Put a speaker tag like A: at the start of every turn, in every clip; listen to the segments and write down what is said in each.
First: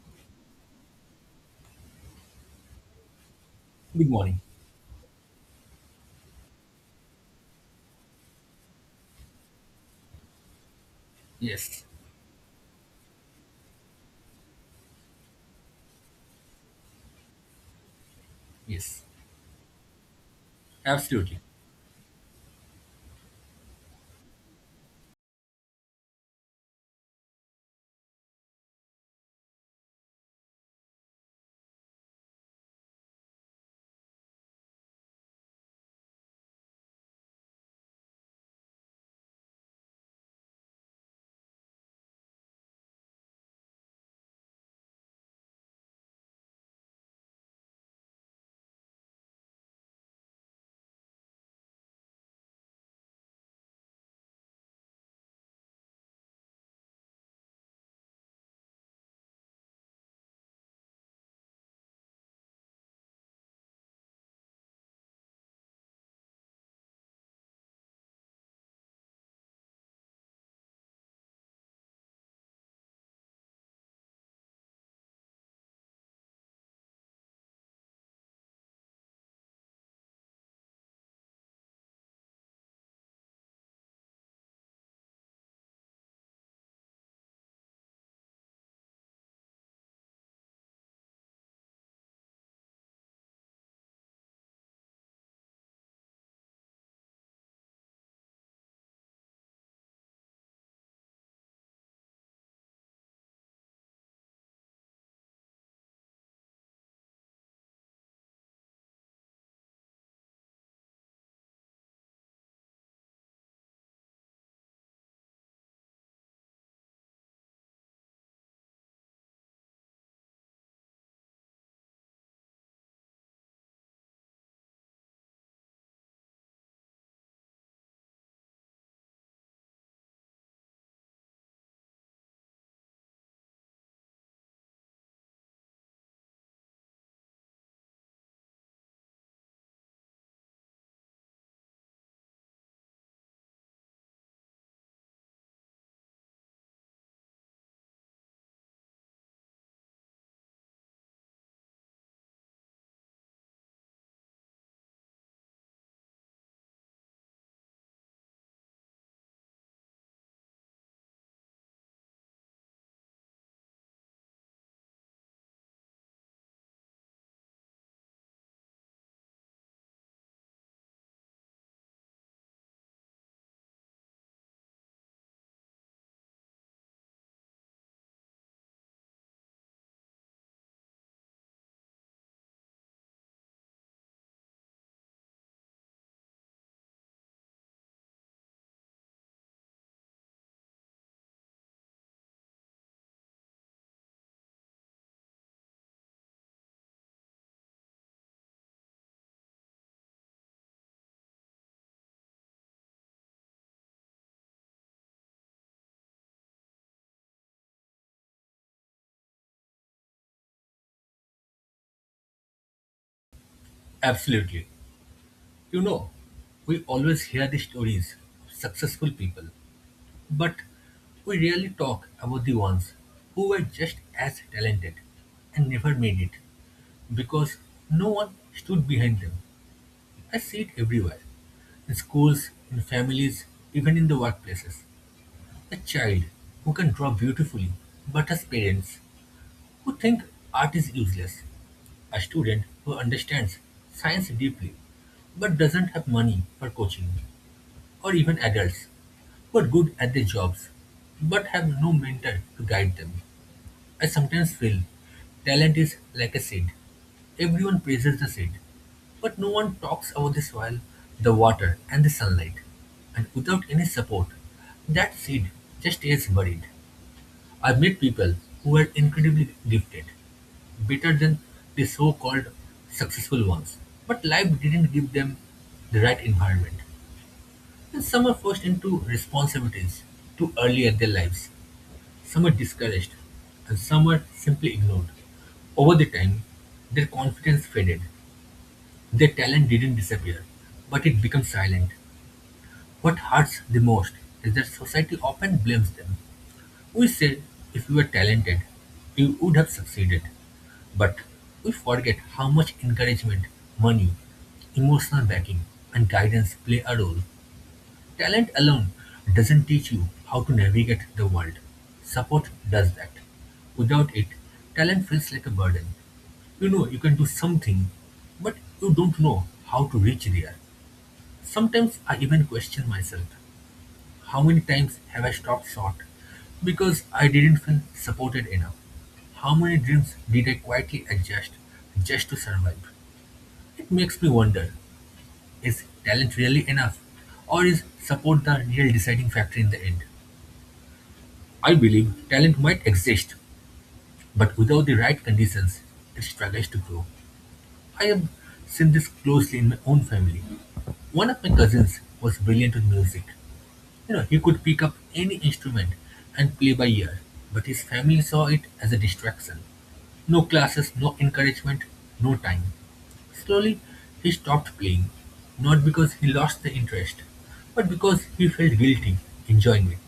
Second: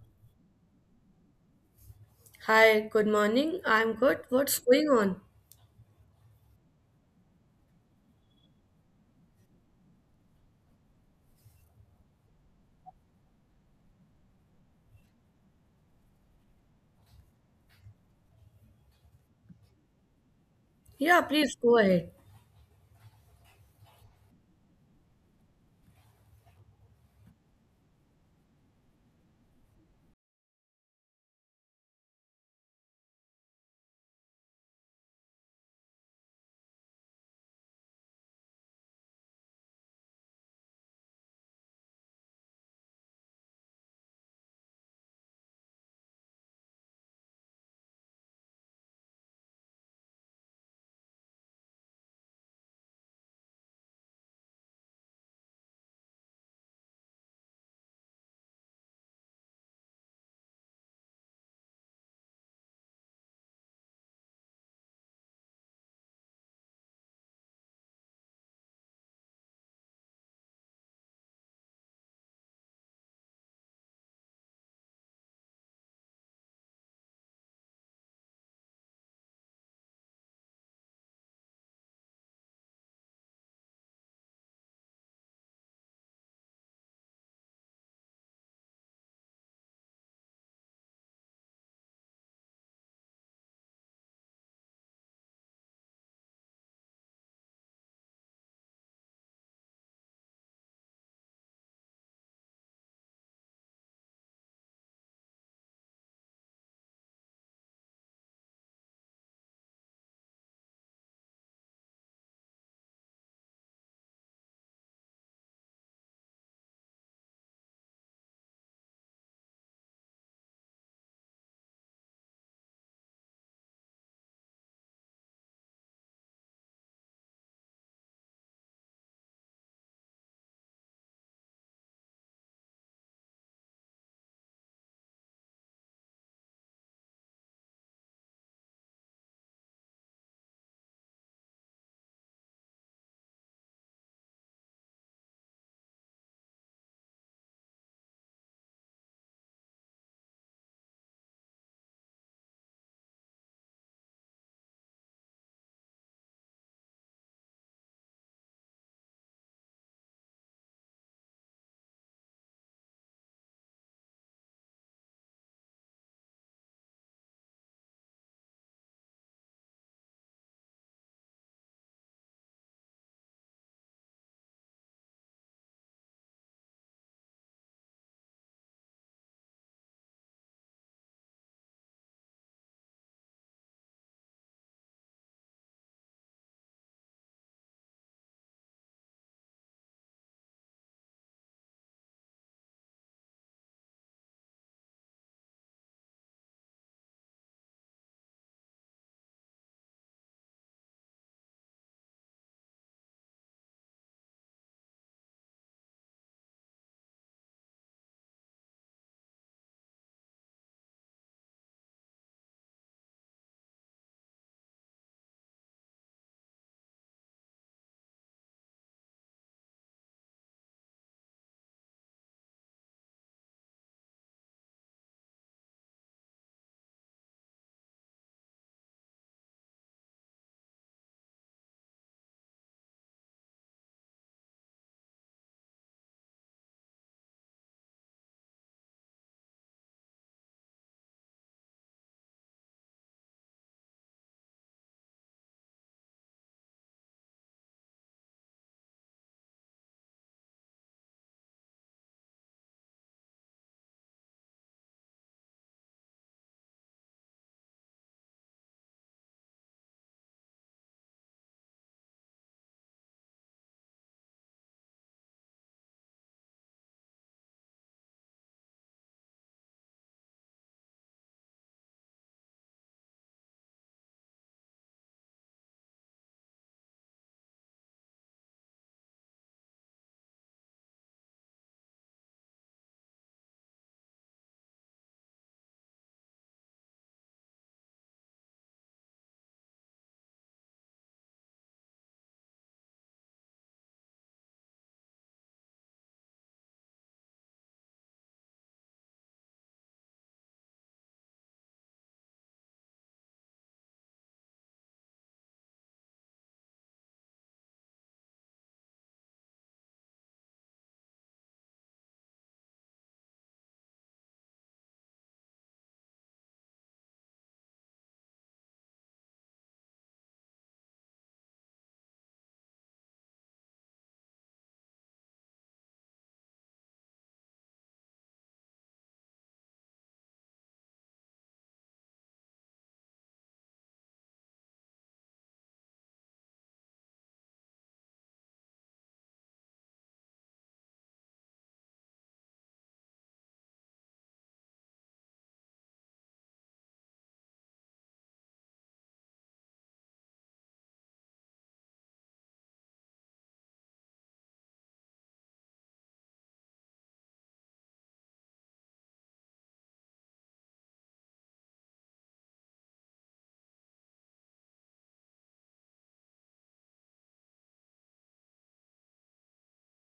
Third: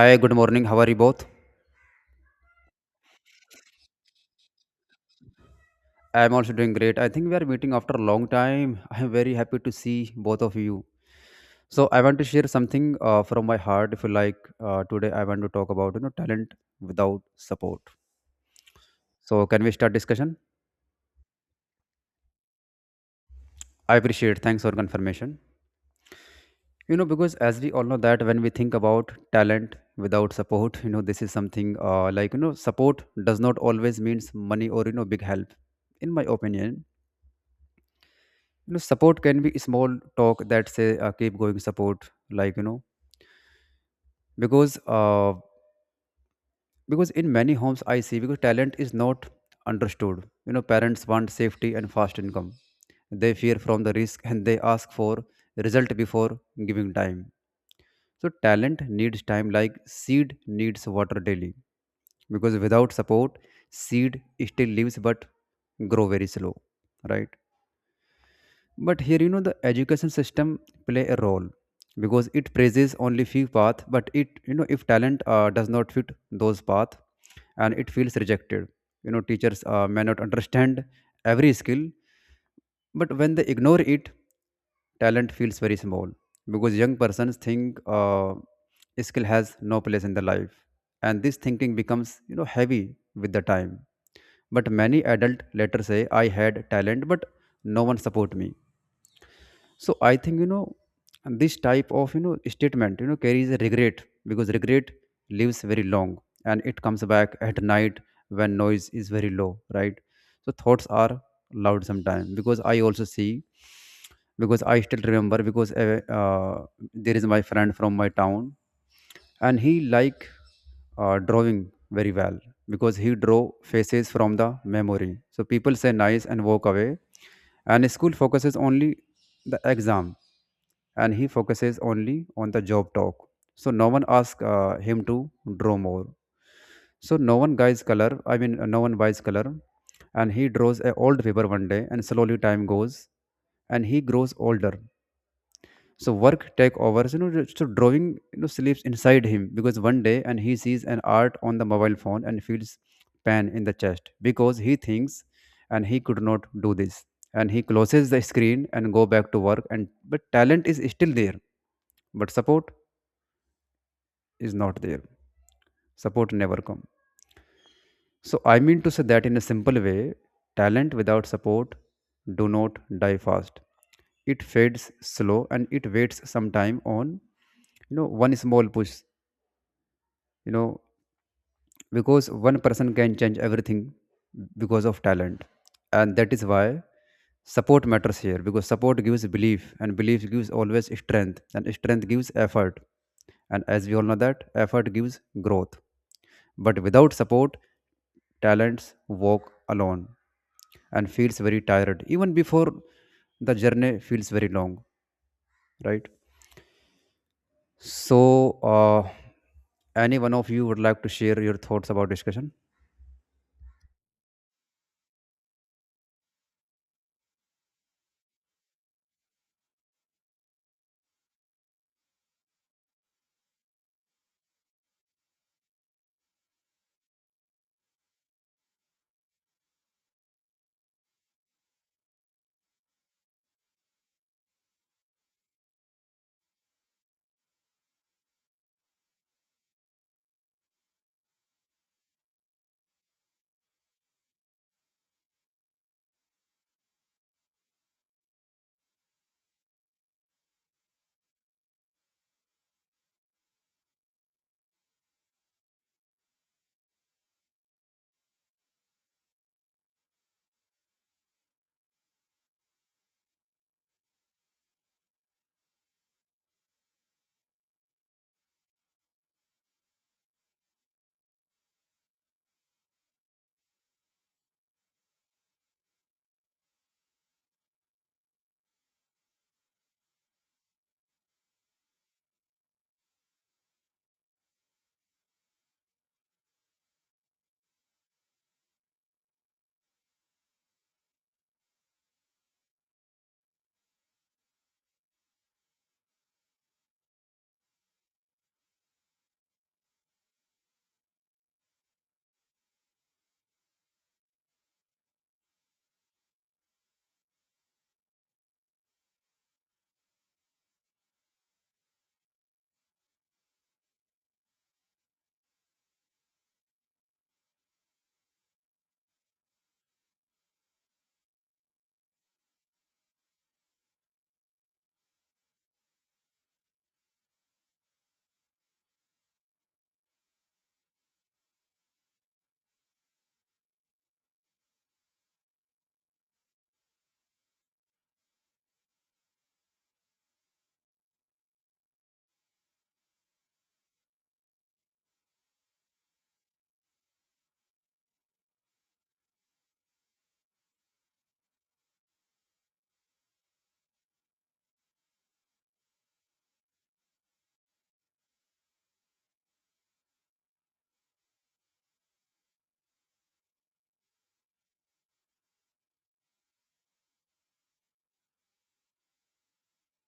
A: Hi, good morning. How are you both?
B: Hi, good morning. I'm
C: Good
B: good.
C: morning.
B: What's going on?
A: I am also doing great. I think we are meeting after a long time. I am very happy to see both of you.
C: Yes,
A: So I want to share something from my heart. If you like, today I want to talk about you know talent without support.
C: yes,
A: So can we start discussion?
B: Yeah,
C: absolutely,
B: please go ahead.
A: I appreciate. Thanks for confirmation. You know because as we all know that when we think about talent without support, you know this is something like you know support does not always means money or you know big help. In my opinion, you know support can be small talk that say keep going support like you know because uh, because in many homes I see because talent is not understood, you know parents want safety and fast income. They fear from the risk and they ask for result before giving time. So talent needs time like seed needs water daily, because without support seed still lives but grow very slow, right? But here, you know, the education system play a role because it praises only few path, but it, you know, if talent does not fit those path and it feels rejected, you know, teachers may not understand every skill, but when they ignore it, talent feels very small because young persons think skill has no place in the life, and this thinking becomes you know heavy with the time. But many adult later say I had talent but no one support me. So I think you know this type of you know statement you know carries a regret because regret lives very long and it comes back at night when noise is very low, right? So thoughts are loud sometimes because I also see, because I still remember, because there is my friend from my town and he like drawing very well because he draw faces from the memory. So people say nice and walk away, and school focuses only the exam and he focuses only on the job talk. So no one asks him to draw more. So no one buys color, no one buys color. And he draws a old paper one day, and slowly time goes and he grows older. So work take overs, you know, so drawing, you know, sleeps inside him because one day and he sees an art on the mobile phone and feels pain in the chest because he thinks and he could not do this. And he closes the screen and go back to work, and but talent is still there, but support is not there. Support never come. So I mean to say that in a simple way, talent without support do not die fast. It fades slow and it waits some time on you know one small push, you know, because one person can change everything because of talent. And that is why support matters here, because support gives belief and belief gives always strength and strength gives effort, and as we all know that effort gives growth. But without support, talents walk alone and feels very tired even before the journey feels very long, right? So uh, any one of you would like to share your thoughts about discussion?
C: absolutely. You know, we always hear the stories of successful people, but we rarely talk about the ones who were just as talented and never made it because no one stood behind them. I see it everywhere in schools, in families, even in the workplaces. A child who can draw beautifully, but has parents who think art is useless. A student who understands science deeply but doesn't have money for coaching, or even adults who are good at their jobs but have no mentor to guide them. I sometimes feel talent is like a seed. Everyone praises the seed, but no one talks about the soil, the water, and the sunlight. And without any support, that seed just stays buried. I've met people who were incredibly gifted, better than the so called successful ones, but life didn't give them the right environment. And some are forced into responsibilities too early in their lives, some are discouraged, and some are simply ignored. Over the time, their confidence faded, their talent didn't disappear, but it became silent. What hurts the most is that society often blames them. We say, "If you were talented, you would have succeeded." But we forget how much encouragement, money, emotional backing, and guidance play a role. Talent alone doesn't teach you how to navigate the world. Support does that. Without it, talent feels like a burden. You know you can do something, but you don't know how to reach there. Sometimes I even question myself, how many times have I stopped short because I didn't feel supported enough? How many dreams did I quietly adjust just to survive? It makes me wonder, is talent really enough? Or is support the real deciding factor in the end? I believe talent might exist, but without the right conditions, it struggles to grow. I have seen this closely in my own family. One of my cousins was brilliant in music. You know, he could pick up any instrument and play by ear, but his family saw it as a distraction. No classes, no encouragement, no time. Slowly, he stopped playing, not because he lost the interest, but because he felt guilty enjoying it.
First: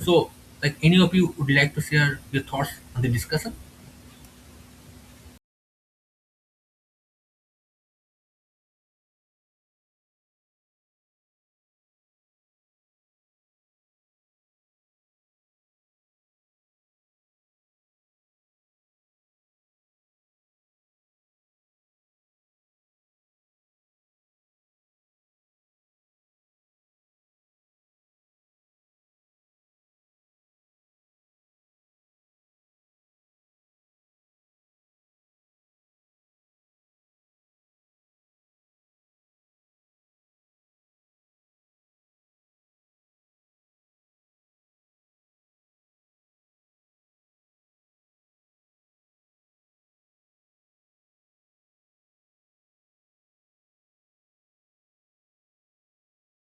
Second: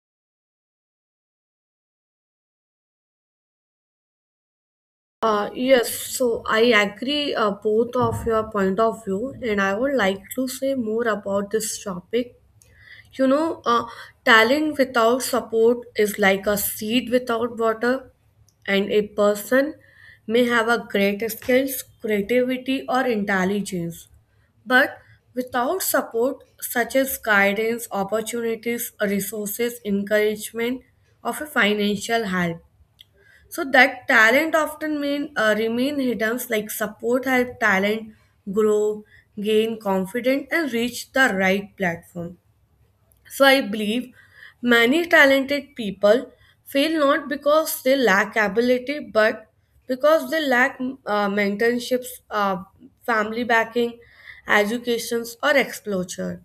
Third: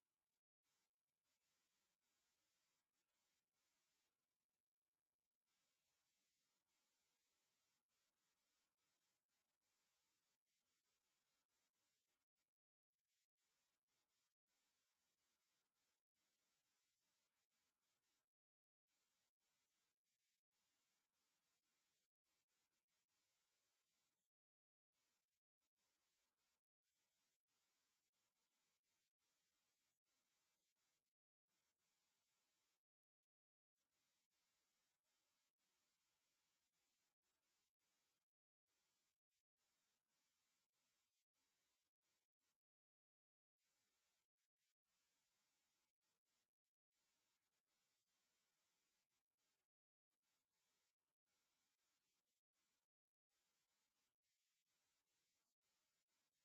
C: So, like any of you would like to share your thoughts on the discussion?
B: Yes, so I agree both of your point of view, and I would like to say more about this topic, you know, talent without support is like a seed without water, and a person may have a great skills, creativity, or intelligence, but without support such as guidance, opportunities, resources, encouragement, or a financial help, so that talent often mean remain hidden. Like support help talent grow, gain confidence, and reach the right platform. So I believe many talented people fail not because they lack ability, but because they lack mentorships, family backing, educations, or exposure.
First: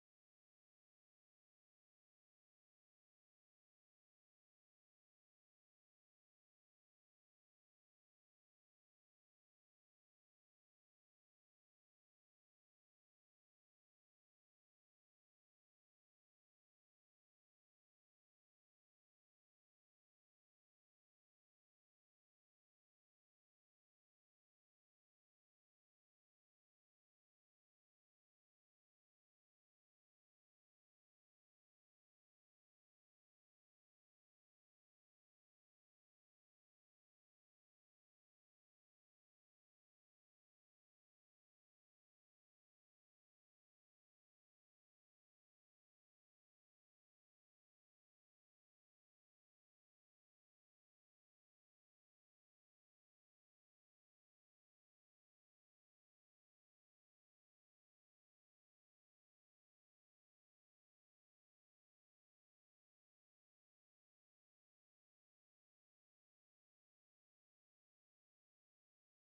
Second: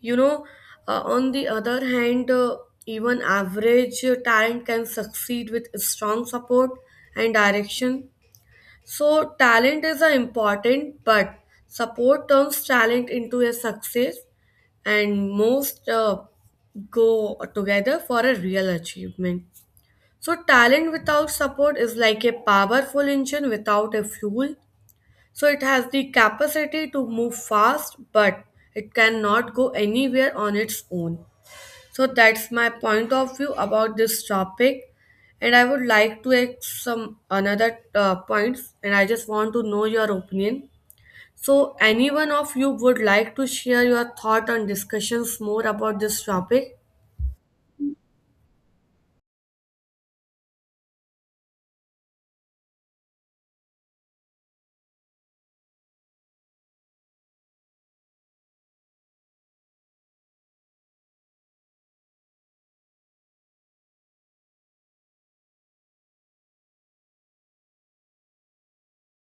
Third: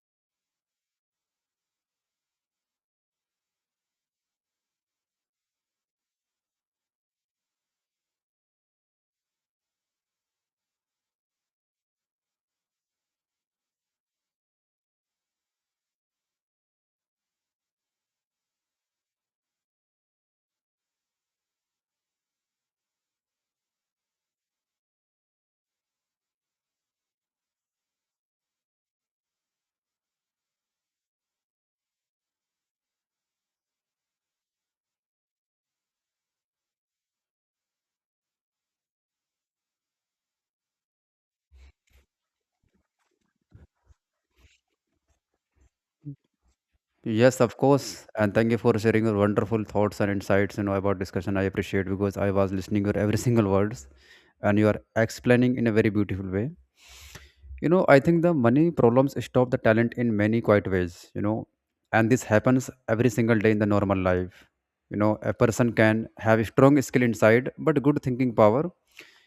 B: You know, on the other hand, even average talent can succeed with strong support and direction. So talent is a important, but support turns talent into a success, and most go together for a real achievement. So talent without support is like a powerful engine without a fuel. So it has the capacity to move fast, but it cannot go anywhere on its own. So that's my point of view about this topic, and I would like to add some another points, and I just want to know your opinion. So, anyone of you would like to share your thought on discussions more about this topic?
A: Yes, of course. And thank you for sharing your wonderful thoughts and insights, you know, about discussion. I appreciate because I was listening your every single words and you are explaining in a very beautiful way. You know, I think the money problems stop the talent in many quiet ways, you know, and this happens every single day in the normal life. You know, a person can have a strong skill inside, but good thinking power,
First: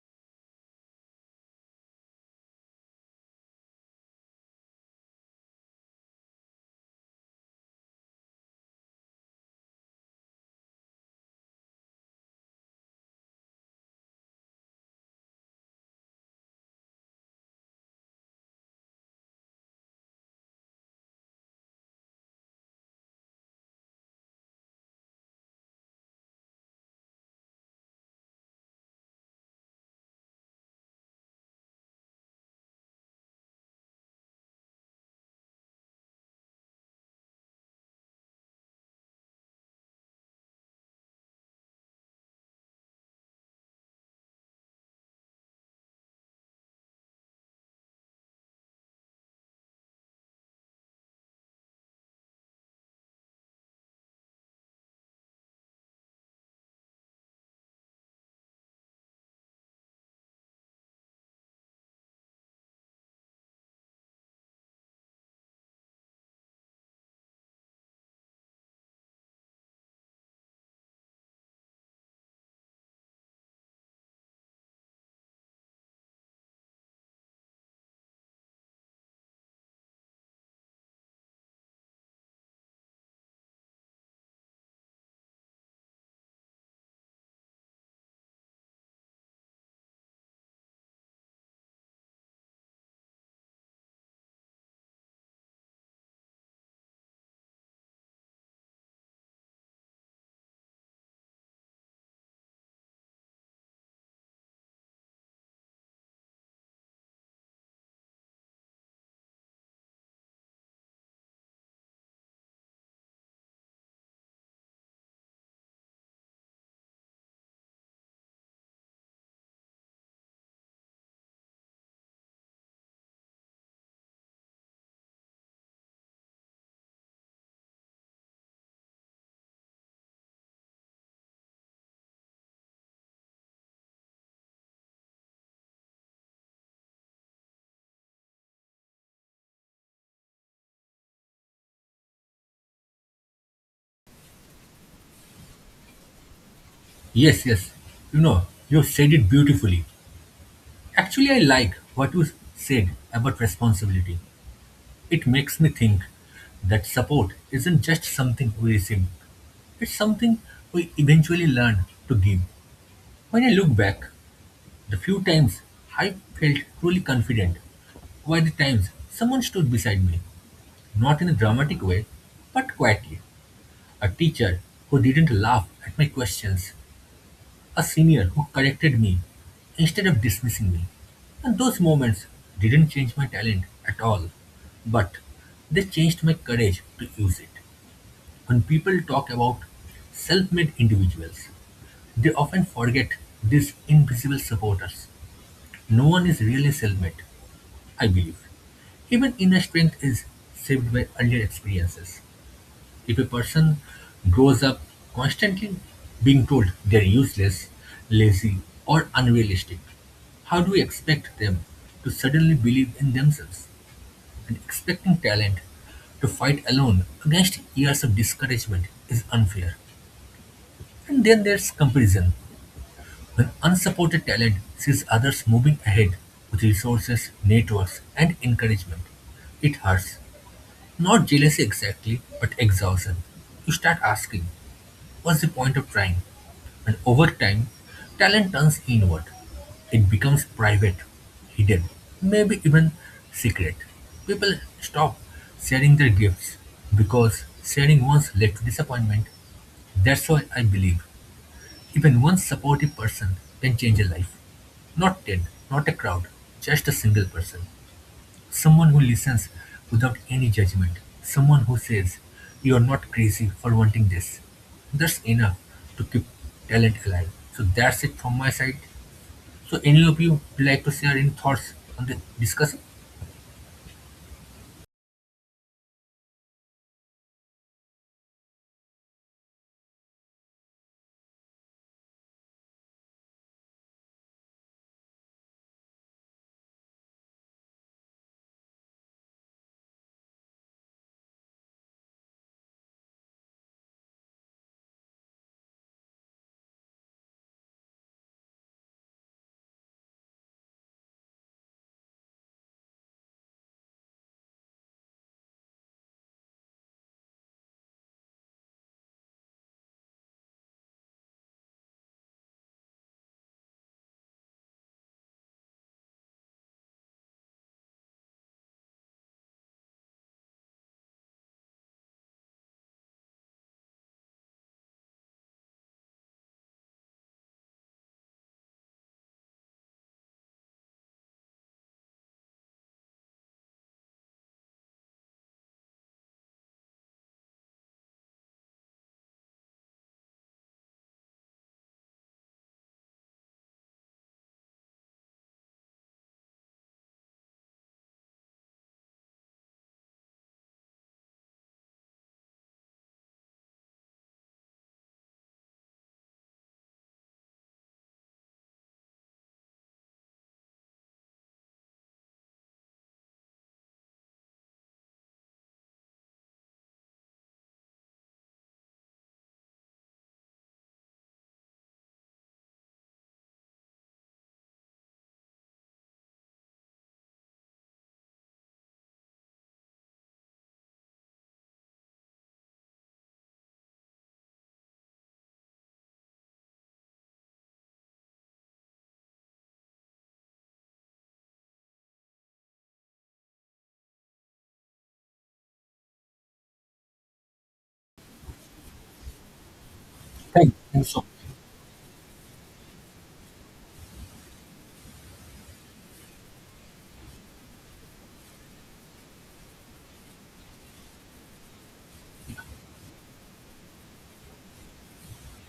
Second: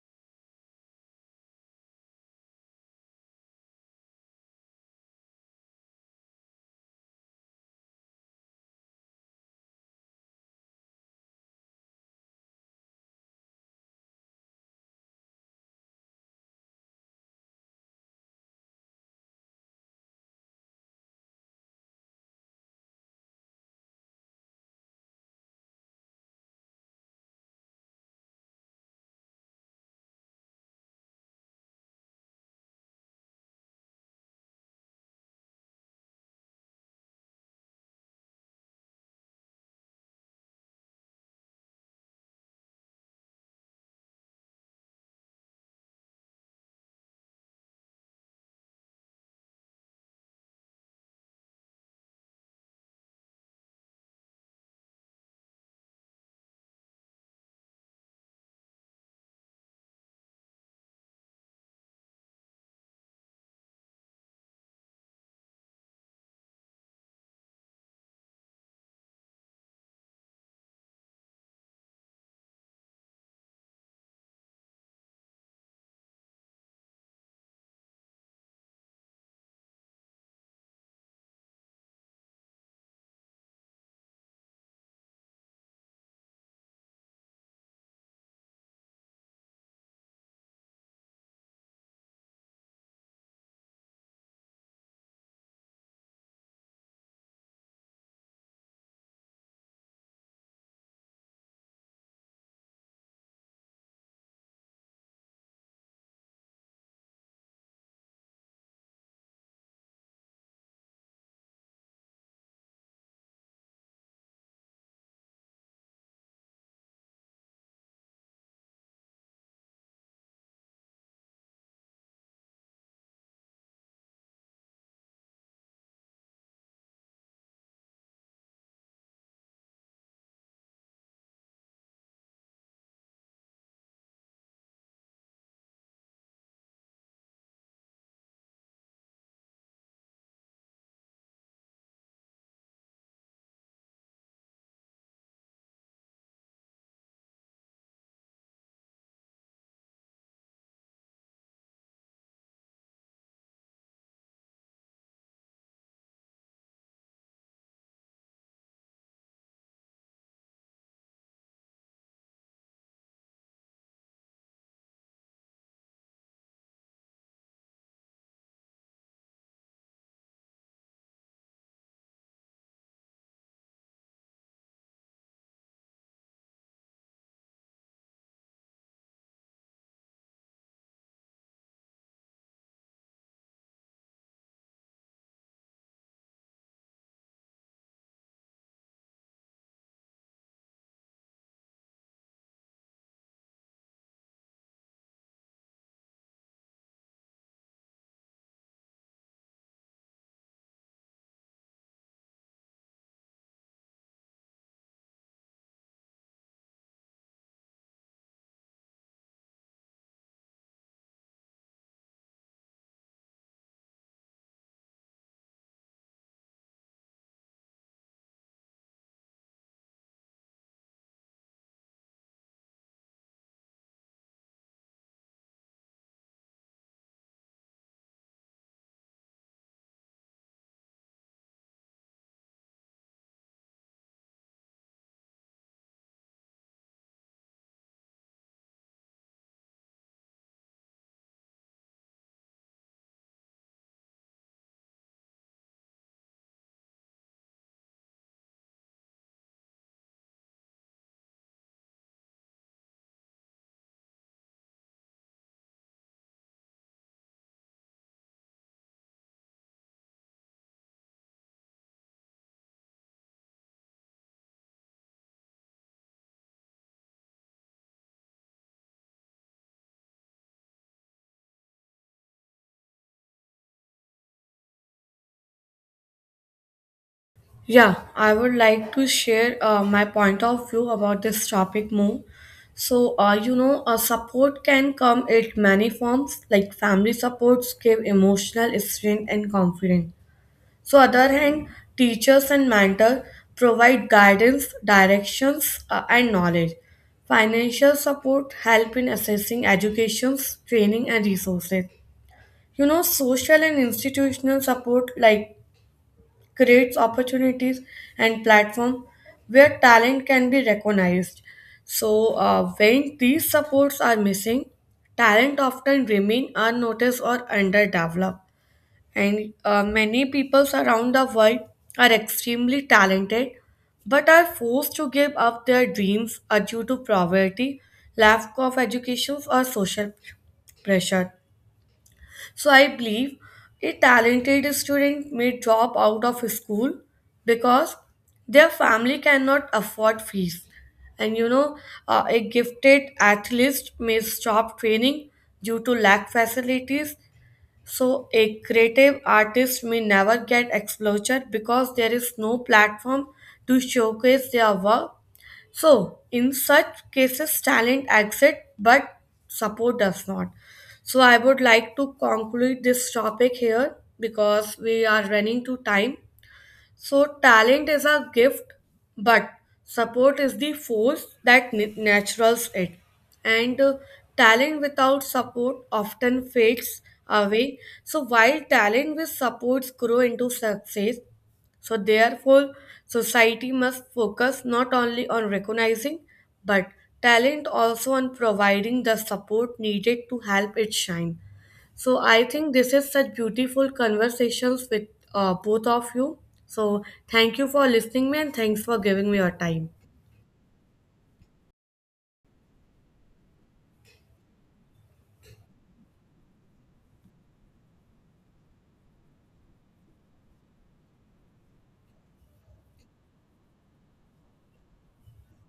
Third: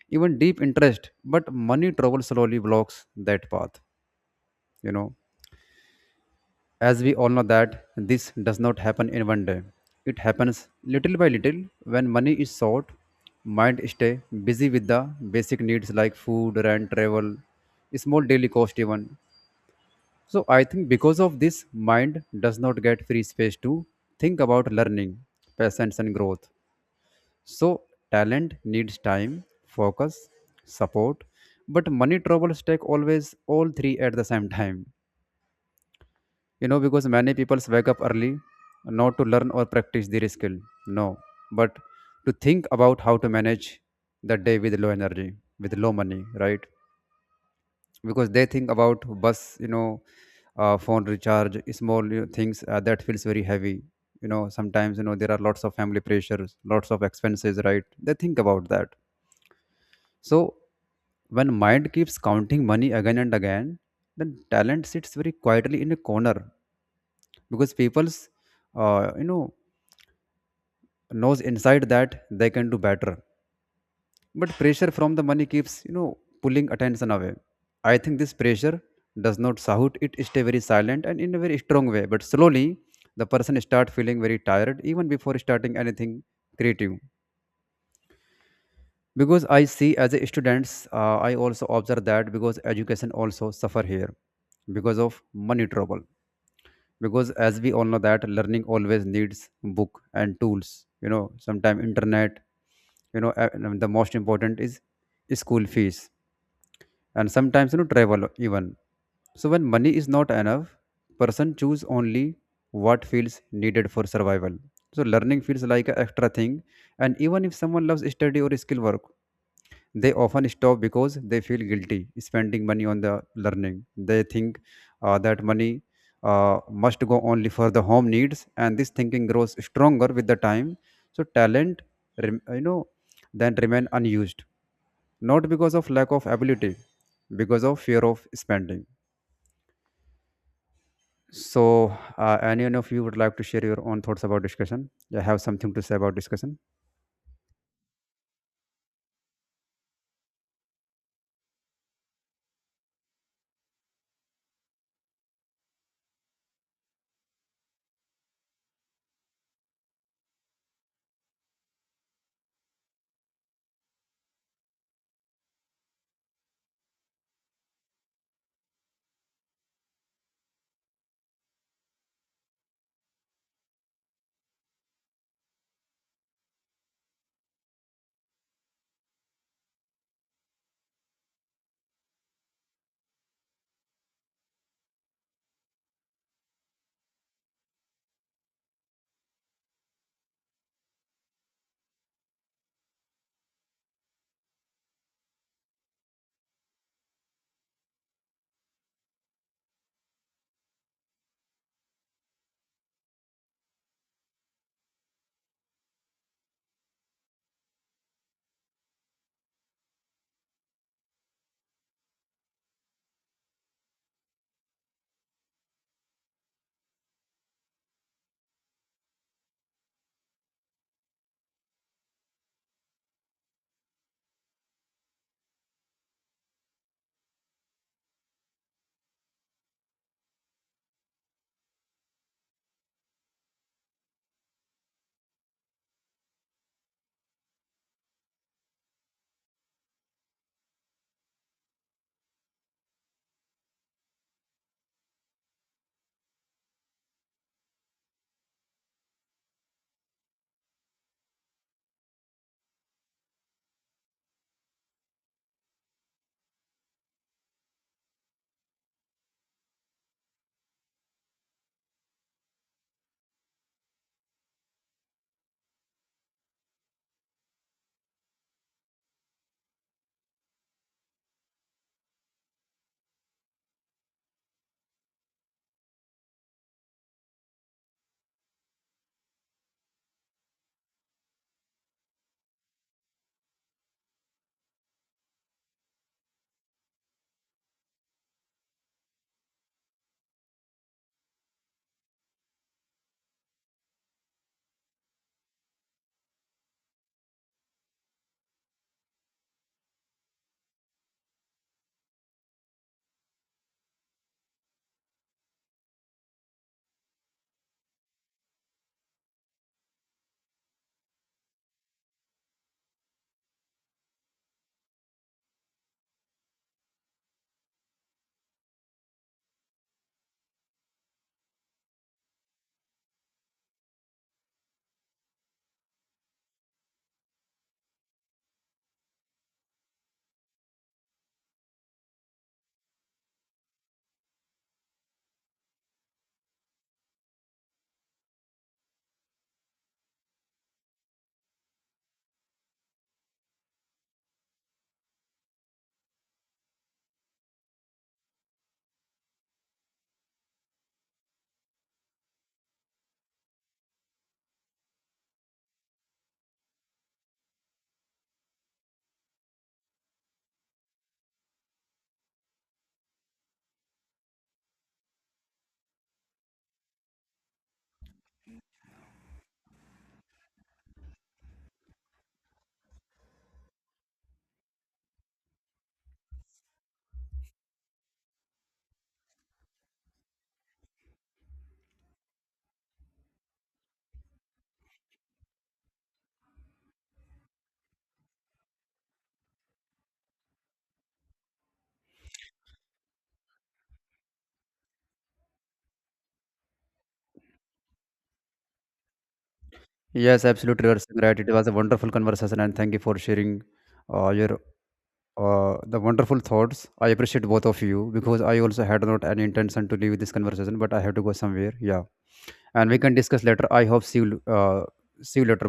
A: even deep interest, but money trouble slowly blocks that path, you know, as we all know that this does not happen in one day. It happens little by little. When money is short, mind stay busy with the basic needs like food, rent, travel, small daily cost even. So I think because of this mind does not get free space to think about learning, patience and growth. So talent needs time, focus, support, but money troubles take always all three at the same time. You know, because many people wake up early not to learn or practice their skill, no, but to think about how to manage the day with low energy, with low money, right? Because they think about bus, you know, phone recharge, small, you know, things that feels very heavy. You know, sometimes you know there are lots of family pressures, lots of expenses, right? They think about that. So when mind keeps counting money again and again, then talent sits very quietly in a corner because people's you know knows inside that they can do better, but pressure from the money keeps you know pulling attention away. I think this pressure does not shout, it stay very silent and in a very strong way, but slowly the person start feeling very tired even before starting anything creative. Because I see as a students I also observe that because education also suffer here because of money trouble. Because as we all know that learning always needs book and tools, you know sometimes internet, you know and the most important is school fees, and sometimes you know travel even. So when money is not enough, person choose only what feels needed for survival. So learning feels like an extra thing, and even if someone loves study or skill work, they often stop because they feel guilty spending money on the learning. They think that money must go only for the home needs, and this thinking grows stronger with the time. So talent you know then remain unused, not because of lack of ability, because of fear of spending. So any one of you would like to share your own thoughts about discussion? You have something to say about discussion?
C: Yes, yes. You know, you said it beautifully. Actually, I like what you said about responsibility. It makes me think that support isn't just something we receive, it's something we eventually learn to give. When I look back, the few times I felt truly confident were the times someone stood beside me, not in a dramatic way, but quietly. A teacher who didn't laugh at my questions, a senior who corrected me instead of dismissing me. And those moments didn't change my talent at all, but they changed my courage to use it. When people talk about self-made individuals, they often forget these invisible supporters. No one is really self-made, I believe. Even inner strength is shaped by earlier experiences. If a person grows up constantly being told they're useless, lazy, or unrealistic, how do we expect them to suddenly believe in themselves? And expecting talent to fight alone against years of discouragement is unfair. And then there's comparison, when unsupported talent sees others moving ahead with resources, networks, and encouragement. It hurts. Not jealousy exactly, but exhaustion. You start asking, what's the point of trying? And over time, talent turns inward. It becomes private, hidden, maybe even secret. People stop sharing their gifts because sharing once led to disappointment. That's why I believe even one supportive person can change a life. Not ten, not a crowd, just a single person. Someone who listens without any judgment. Someone who says, "You are not crazy for wanting this." That's enough to keep talent alive. So that's it from my side. So, any of you would like to share any thoughts on the discussion?
B: Yeah, I would like to share my point of view about this topic more. So, you know, support can come in many forms, like family supports give emotional strength and confidence. So other hand, teachers and mentor provide guidance, directions, and knowledge. Financial support help in assessing educations, training, and resources. You know, social and institutional support like creates opportunities and platform where talent can be recognized. So when these supports are missing, talent often remain unnoticed or underdeveloped. And many people around the world are extremely talented but are forced to give up their dreams due to poverty, lack of education, or social pressure. So I believe a talented student may drop out of school because their family cannot afford fees. And you know, a gifted athlete may stop training due to lack facilities. So, a creative artist may never get exposure because there is no platform to showcase their work. So, in such cases, talent exits but support does not. So, I would like to conclude this topic here because we are running to time. So, talent is a gift, but support is the force that naturals it. And talent without support often fades away. So, while talent with supports grow into success, so therefore, society must focus not only on recognizing but talent also on providing the support needed to help it shine. So I think this is such beautiful conversations with both of you. So thank you for listening me and thanks for giving me your time.
A: Yes,
C: Thank
A: absolutely, you are
C: you
A: saying
C: so
A: right.
C: much.
A: It was a wonderful conversation and thank you for sharing your the wonderful thoughts. I appreciate both of you because I also had not any intention to leave this conversation, but I have to go somewhere. Yeah, and we can discuss later. I hope see you. Uh, See you later.